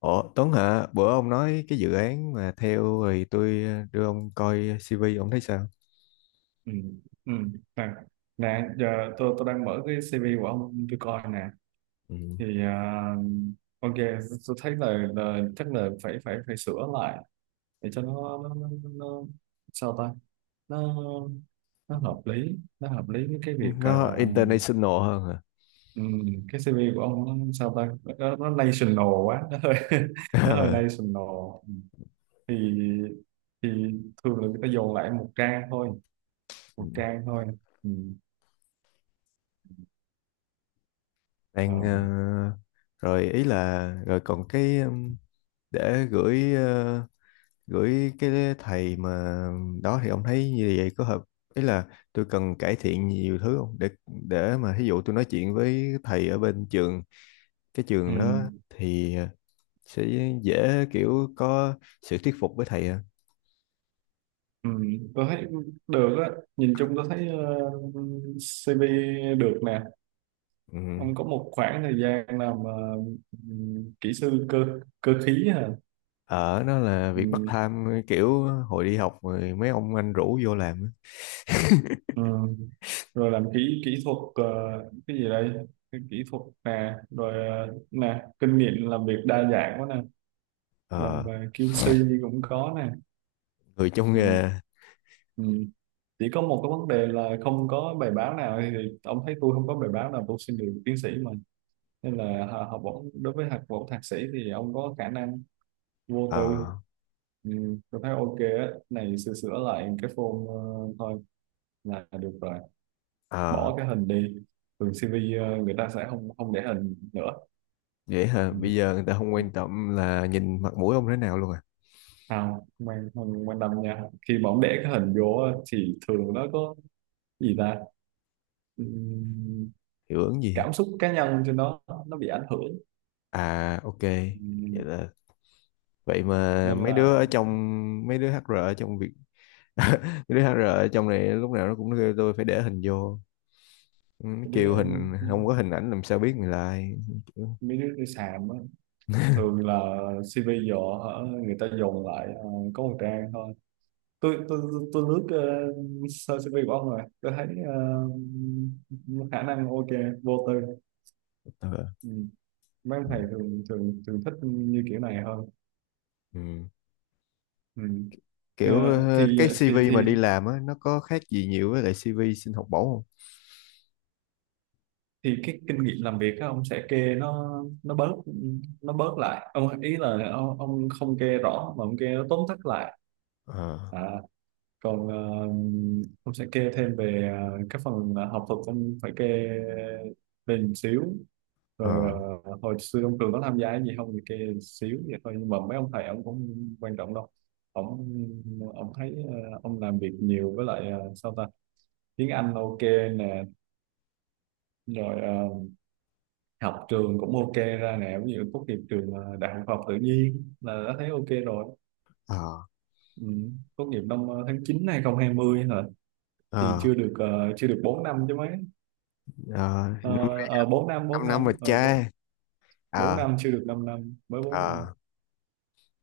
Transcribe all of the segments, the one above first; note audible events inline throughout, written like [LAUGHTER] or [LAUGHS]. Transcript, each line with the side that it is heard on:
left: Ủa Tuấn hả? Bữa ông nói cái dự án mà theo thì tôi đưa ông coi CV ông thấy sao?
right: ừ ừ. nè nè giờ tôi đang mở cái CV của ông tôi coi nè.
left: Ừ.
right: thì à, ok, tôi thấy là chắc là phải phải phải sửa lại để cho nó nó, nó, nó nó- sao ta, nó nó hợp lý với cái việc
left: Nó international hơn hả?
right: ừ. Cái CV của ông nó sao ta, nó national quá, nó hơi [LAUGHS] nó hơi
left: [LAUGHS]
right: national. Thì thì thường là người ta dồn lại một trang thôi,
left: Ừ.
right: một trang thôi. Ừ. Ờ.
left: Đang rồi ý là rồi còn cái để gửi gửi cái thầy mà đó thì ông thấy như vậy có hợp ý là tôi cần cải thiện nhiều thứ không để mà ví dụ tôi nói chuyện với thầy ở bên trường cái
right: Ừ.
left: trường đó thì sẽ dễ kiểu có sự thuyết phục với thầy.
right: Ừ, tôi thấy được á, nhìn chung tôi thấy CV được nè.
left: Ừ.
right: Ông có một khoảng thời gian làm kỹ sư cơ cơ khí hả?
left: Ở nó là việc part
right: Ừ.
left: time kiểu hồi đi học rồi mấy ông anh rủ vô làm á.
right: ừ. Rồi làm kỹ kỹ thuật cái gì đây, cái kỹ thuật nè, rồi nè, kinh nghiệm làm việc đa dạng quá nè, làm
left: Ờ,
right: về QC cũng có nè.
left: người trong
right: Ừ,
left: nghề.
right: ừ. Chỉ có một cái vấn đề là không có bài báo nào, thì ông thấy tôi không có bài báo nào tôi xin được tiến sĩ mà, nên là học bổng, đối với học bổng thạc sĩ thì ông có khả năng vô tư.
left: ờ
right: Ừ, tôi thấy ok á, này sửa sửa lại cái form thôi là được rồi.
left: ờ
right: Bỏ cái hình đi, thường CV người ta sẽ không không để hình nữa.
left: vậy hả
right: Ừ.
left: bây giờ người ta không
right: Ừ.
left: quan tâm là nhìn mặt mũi ông thế nào luôn à,
right: không Không quan tâm nha, khi mà ông để cái hình vô á, thì thường nó có, gì ta, ừ,
left: hiệu ứng gì hả?
right: cảm xúc cá nhân trên đó, nó bị ảnh hưởng.
left: À, ok. Vậy
right: Ừ.
left: là vậy mà
right: Nên
left: mấy đứa
right: là
left: ở trong mấy đứa HR ở trong việc [LAUGHS] mấy đứa hát HR ở trong này lúc nào nó cũng kêu tôi phải để hình vô. Ừ, nó
right: mấy
left: kêu
right: đứa
left: hình không có hình ảnh làm sao biết người là ai. Kiểu,
right: mấy đứa đi sàm á, thường là CV giờ hả, người ta dồn lại có một trang thôi. Tôi lướt sơ CV của ông rồi tôi thấy khả năng ok, vô tư.
left: ờ,
right: Ừ. Mấy ông
left: ừ.
right: thầy thường thường thường thích như kiểu này hơn.
left: Ừ.
right: Ừ. Ờ,
left: Kiểu
right: thì
left: cái
right: thì
left: CV
right: thì
left: mà đi làm á nó có khác gì nhiều với lại CV xin học bổng không?
right: thì cái kinh nghiệm làm việc á, ông sẽ kê nó nó bớt nó bớt lại, ông ý là ông không kê rõ mà ông kê nó tóm tắt lại.
left: Ờ
right: À, còn ông sẽ kê thêm về các phần học thuật, ông phải kê về một xíu. Rồi
left: ờ
right: hồi xưa ông Cường có tham gia cái gì không thì kê một xíu vậy thôi, nhưng mà mấy ông thầy ông cũng quan trọng đâu. ông ông thấy ông làm việc nhiều với lại sao ta, tiếng Anh ok nè, rồi học trường cũng ok ra nè, ví dụ tốt nghiệp trường đại học khoa học tự nhiên là đã thấy ok rồi.
left: ờ
right: Ừ. Tốt nghiệp năm tháng 9 hai 2020 hả? Thì
left: ờ
right: chưa được chưa được 4 năm chứ mấy.
left: ờ, năm nay
right: Ờ, 4 năm, bốn
left: năm năm
right: năm
left: rồi
right: ờ, bốn
left: cha.
right: bốn
left: Ờ.
right: năm chưa được 5 năm, mới 4 năm.
left: Ờ.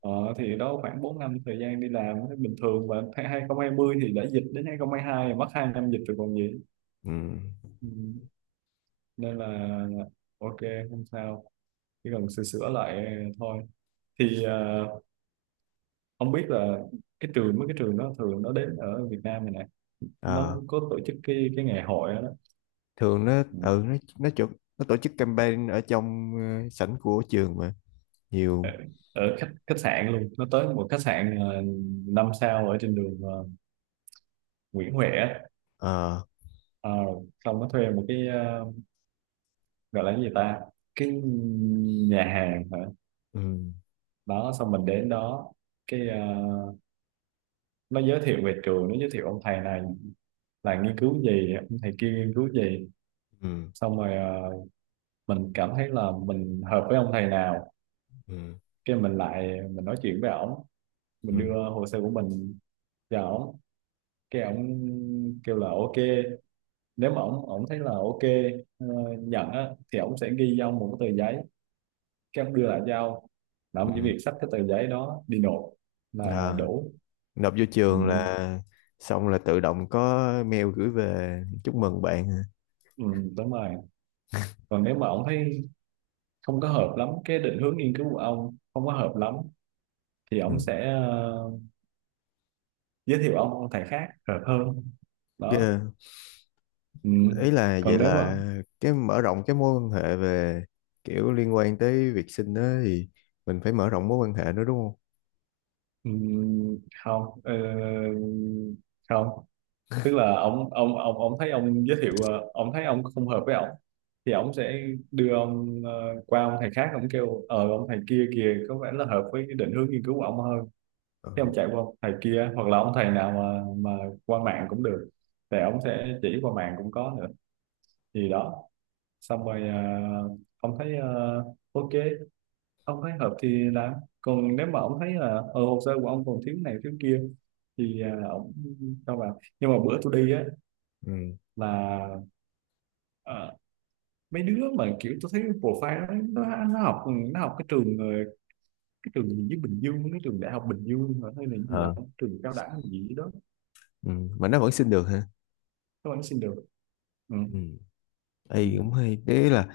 right: ờ, thì đó, khoảng 4 năm thời gian đi làm thấy bình thường, và tháng 2020 thì đã dịch, đến 2022 rồi, mất 2 năm dịch rồi còn gì.
left: Ừ.
right: Ừ. Nên là ok, không sao, chỉ cần sửa sửa lại thôi. Thì không biết là cái trường, mấy cái trường đó thường nó đến ở Việt Nam này nè, nó
left: Ờ.
right: có tổ chức cái ngày hội đó, đó.
left: Thường nó
right: Ừ.
left: ừ nó chụp nó tổ chức campaign ở trong sảnh của trường mà
right: ở,
left: nhiều.
right: Ở khách khách sạn luôn, nó tới một khách sạn 5 sao ở trên đường Nguyễn Huệ á.
left: Ờ.
right: Ờ, xong nó thuê một cái gọi là cái gì ta, cái nhà hàng hả.
left: Ừ.
right: Đó xong mình đến đó, cái nó giới thiệu về trường, nó giới thiệu ông thầy này là nghiên cứu gì, ông thầy kia nghiên cứu gì.
left: Ừ.
right: Xong rồi mình cảm thấy là mình hợp với ông thầy nào,
left: Ừ.
right: cái mình lại mình nói chuyện với ổng, mình
left: Ừ.
right: đưa hồ sơ của mình cho ổng, cái ổng kêu là ok. Nếu mà ổng ổng thấy là ok, ờ, nhận á, thì ổng sẽ ghi trong một cái tờ giấy, cái ông đưa lại cho ông, là ông chỉ
left: Ừ.
right: việc xách cái tờ giấy đó đi nộp là
left: ờ
right: đủ.
left: nộp vô
right: ừ,
left: trường là xong là tự động có mail gửi về chúc mừng bạn.
right: ừ, Đúng rồi. Còn nếu mà ông thấy không có hợp lắm, cái định hướng nghiên cứu của ông không có hợp lắm, thì ông sẽ giới thiệu ông thầy khác hợp hơn, đó.
left: Ừ,
right: Ừ.
left: ý là vậy
right: Còn nếu mà
left: là cái mở rộng cái mối quan hệ về kiểu liên quan tới việc sinh đó thì mình phải mở rộng mối quan hệ nữa đúng không?
right: ừ, không không, tức là ông thấy, ông giới thiệu ông thấy ông không hợp với ông, thì ông sẽ đưa ông qua ông thầy khác, ông kêu ờ ông thầy kia kìa có vẻ là hợp với cái định hướng nghiên cứu của ông hơn.
left: Ờ,
right: Thế ông chạy qua ông thầy kia, hoặc là ông thầy nào mà qua mạng cũng được, thì ông sẽ chỉ qua mạng cũng có nữa, gì đó. Xong rồi ông thấy ok, ông thấy hợp thì làm. Còn nếu mà ông thấy là hồ sơ của ông còn thiếu này thiếu kia, thì ông cho vào. Nhưng mà bữa tôi đi á
left: ừ.
right: là ờ, mấy đứa mà kiểu tôi thấy profile nó học, nó học cái trường cái trường gì với Bình Dương, cái trường đại học Bình Dương hả? Hay là cái gì đó,
left: Ờ.
right: trường cao đẳng gì đó.
left: Ừ. Mà nó vẫn sinh được hả?
right: Các bạn xin được. Ừ.
left: Ừ.
right: Ừ.
left: Ê, cũng hay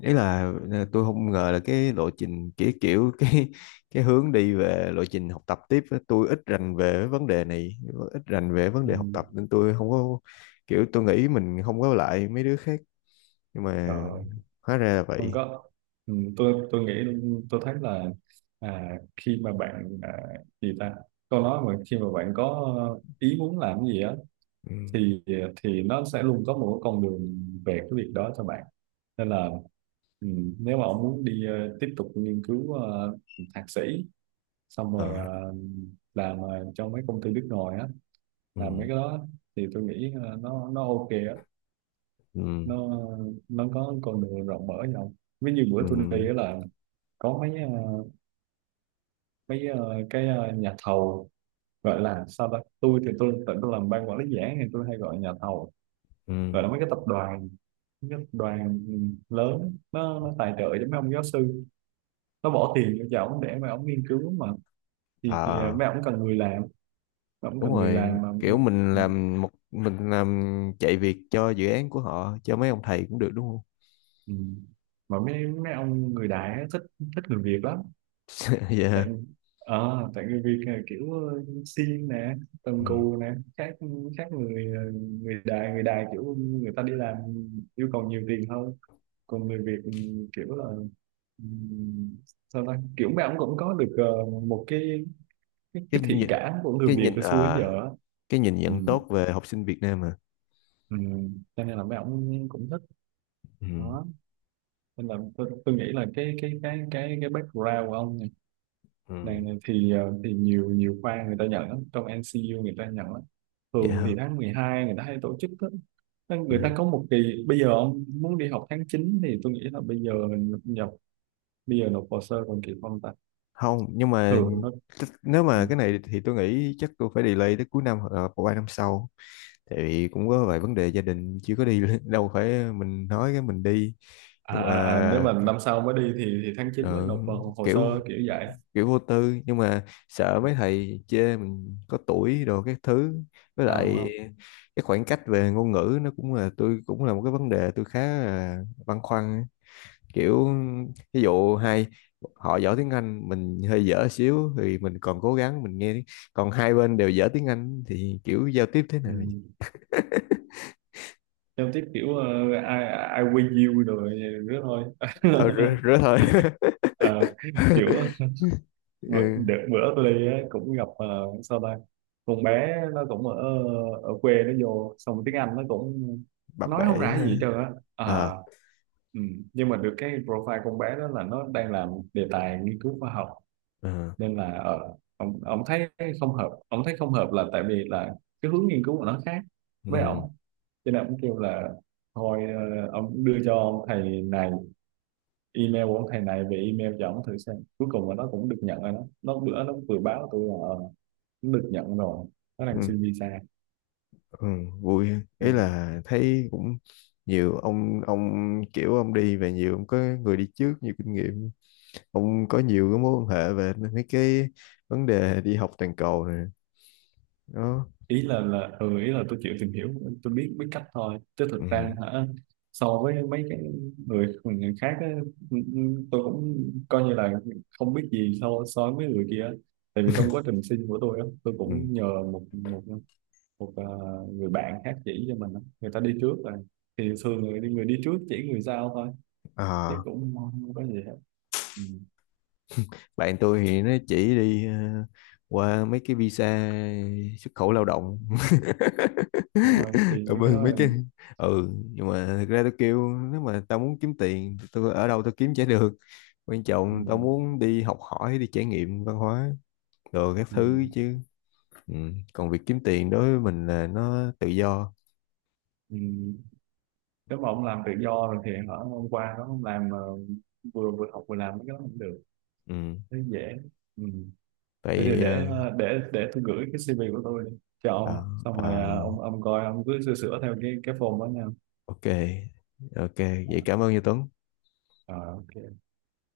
left: đấy là tôi không ngờ là cái lộ trình kiểu kiểu [LAUGHS] cái hướng đi về lộ trình học tập tiếp á, tôi ít rành về vấn đề này, ít rành về vấn
right: Ừ.
left: đề học tập nên tôi không có kiểu tôi nghĩ mình không có lại mấy đứa khác, nhưng mà
right: Trời,
left: hóa ra là
right: không
left: vậy.
right: có. Ừ. Tôi nghĩ, tôi thấy là à, khi mà bạn à, gì ta, câu nói mà khi mà bạn có ý muốn làm cái gì á,
left: Ừ.
right: thì nó sẽ luôn có một cái con đường về cái việc đó cho bạn. Nên là ừ, nếu mà ông muốn đi tiếp tục nghiên cứu thạc sĩ, xong rồi
left: Ờ.
right: làm trong mấy công ty nước ngoài á,
left: Ừ.
right: làm mấy cái đó, thì tôi nghĩ nó ok á,
left: Ừ.
right: nó nó có con đường rộng mở nhau. Ví như bữa
left: Ừ.
right: tôi đi á là có mấy nhà thầu, gọi là sao đó, tôi thì tôi tự tôi làm ban quản lý dự án thì tôi hay gọi nhà thầu,
left: Ừ.
right: gọi là mấy cái tập đoàn nhất đoàn lớn, nó tài trợ cho mấy ông giáo sư, nó bỏ tiền vô cho ổng để mà ổng nghiên cứu mà. Thì
left: À,
right: mấy ổng cần người làm mấy ổng
left: đúng
right: cần người
left: rồi
right: làm mà.
left: kiểu mình làm một mình làm chạy việc cho dự án của họ cho mấy ông thầy cũng được đúng không?
right: Ừ. Mà mấy mấy ông người đại á, thích thích người Việt lắm.
left: [LAUGHS] Dạ.
right: Tại tại người Việt là kiểu siêng nè, cần
left: Ừ.
right: cù nè, khác khác người à, người đại, kiểu người ta đi làm yêu cầu nhiều tiền hơn. Còn người Việt ừ, kiểu là ừ, sao ta, kiểu mấy ông cũng có được một cái
left: Cái
right: cái thiện
left: nhìn,
right: cảm của người
left: cái
right: Việt
left: nhìn
right: hồi xưa đến giờ
left: à,
right: á.
left: cái nhìn
right: Ừ.
left: nhận tốt về học sinh Việt Nam à.
right: Ừ. Cho nên là mấy ông cũng thích,
left: Ừ.
right: đó. Nên là tôi nghĩ là cái background của ông
left: Ừ.
right: này thì thì nhiều nhiều khoa người ta nhận lắm, trong NCU người ta nhận lắm.
left: Vậy
right: Thường thì
left: hả.
right: tháng 12 người ta hay tổ chức đó. Nên
left: Ừ.
right: người ta có một kỳ, bây giờ ông muốn đi học tháng 9 thì tôi nghĩ là bây giờ mình nhập, bây giờ nộp hồ sơ còn kịp không ta.
left: Không nhưng mà
right: Thường nó
left: nếu
right: ừ.
left: mà cái này thì tôi nghĩ chắc tôi phải delay tới cuối năm hoặc là ba năm sau, tại vì cũng có vài vấn đề gia đình chưa có đi [LAUGHS] đâu phải mình nói cái mình đi.
right: À,
left: Nhưng
right: à, à, nếu
left: mà
right: mà năm sau mới đi thì tháng 9 mới
left: ờ,
right: nộp vào hồ sơ,
left: kiểu
right: kiểu vậy.
left: kiểu vô tư nhưng mà sợ mấy thầy chê mình có tuổi đồ các thứ. Với
right: Không
left: lại
right: không.
left: cái khoảng cách về ngôn ngữ nó cũng là tôi cũng là một cái vấn đề tôi khá là băn khoăn. Kiểu ví dụ hai họ giỏi tiếng Anh mình hơi dở xíu thì mình còn cố gắng mình nghe, còn hai bên đều dở tiếng Anh thì kiểu giao tiếp thế nào.
right: Ừ. Giao tiếp kiểu I, I win you rồi nữa thôi.
left: Ờ, rứa,
right: [LAUGHS]
left: rứa thôi.
right: Ờ, kiểu
left: [LAUGHS] Ừ,
right: đợt bữa tôi đi á cũng gặp sao ta, con bé nó cũng ở ở quê nó vô, xong tiếng Anh nó cũng,
left: bập
right: nó nói
left: bẹ
right: không
left: vậy
right: ra gì hết
left: á.
right: trơn á.
left: Ờ.
right: Ờ, ừ. Nhưng mà được cái profile con bé đó là nó đang làm đề tài nghiên cứu khoa học,
left: Ờ.
right: nên là ông thấy không hợp, ông thấy không hợp là tại vì là cái hướng nghiên cứu của nó khác với ông.
left: Ừ.
right: Cho nên ông kêu là thôi ông đưa cho ông thầy này email của ông thầy này về, email cho ông thử xem, cuối cùng là nó cũng được nhận rồi đó. Nó bữa nó vừa báo tôi là nó được nhận rồi, nó
left: Ừ.
right: đang xin visa.
left: Ừ, vui ha.
right: Ừ.
left: Ý là thấy cũng nhiều ông kiểu ông đi về nhiều ông có người đi trước nhiều kinh nghiệm, ông có nhiều cái mối quan hệ về mấy cái vấn đề đi học toàn cầu này đó.
right: Ý là tôi chịu tìm hiểu, tôi biết biết cách thôi, chứ
left: Ừ.
right: thực ra hả, so với mấy cái người người khác á, ừ, ừ, tôi cũng coi như là không biết gì so so với mấy người kia á. Tại vì trong quá trình sinh của tôi á, tôi
left: Ừ.
right: cũng nhờ một một một người bạn khác chỉ cho mình á. Người ta đi trước rồi thì thường người đi trước chỉ người sau thôi, chứ
left: À,
right: cũng không có gì hết. Ừ.
left: bạn tôi thì nó chỉ đi qua mấy cái visa xuất khẩu lao động
right: Thôi
left: [LAUGHS]
right: đi
left: ở
right: mấy cái đó.
left: bên mấy cái.
right: Ừ.
left: Ừ nhưng mà thực ra tôi kêu nếu mà tao muốn kiếm tiền thì tôi ở đâu tôi kiếm chả được, quan
right: Ừ.
left: trọng tao muốn đi học hỏi đi trải nghiệm văn hóa rồi các
right: Ừ.
left: thứ chứ. Ừ. Còn việc kiếm tiền đối với mình là nó tự do.
right: Ừ. Nếu mà ông làm tự do rồi thì hả, hôm qua đó ông làm vừa vừa học vừa làm cái đó cũng được,
left: Ừ.
right: thấy dễ. Ừ. Thế thì
left: Vậy
right: để để tôi gửi cái CV của tôi cho
left: ờ,
right: ông, xong rồi
left: ờ,
right: ông coi, ông cứ sửa sửa theo cái form đó nha.
left: ok, ok.
right: À,
left: Vậy cảm ơn như Tuấn.
right: à, ok.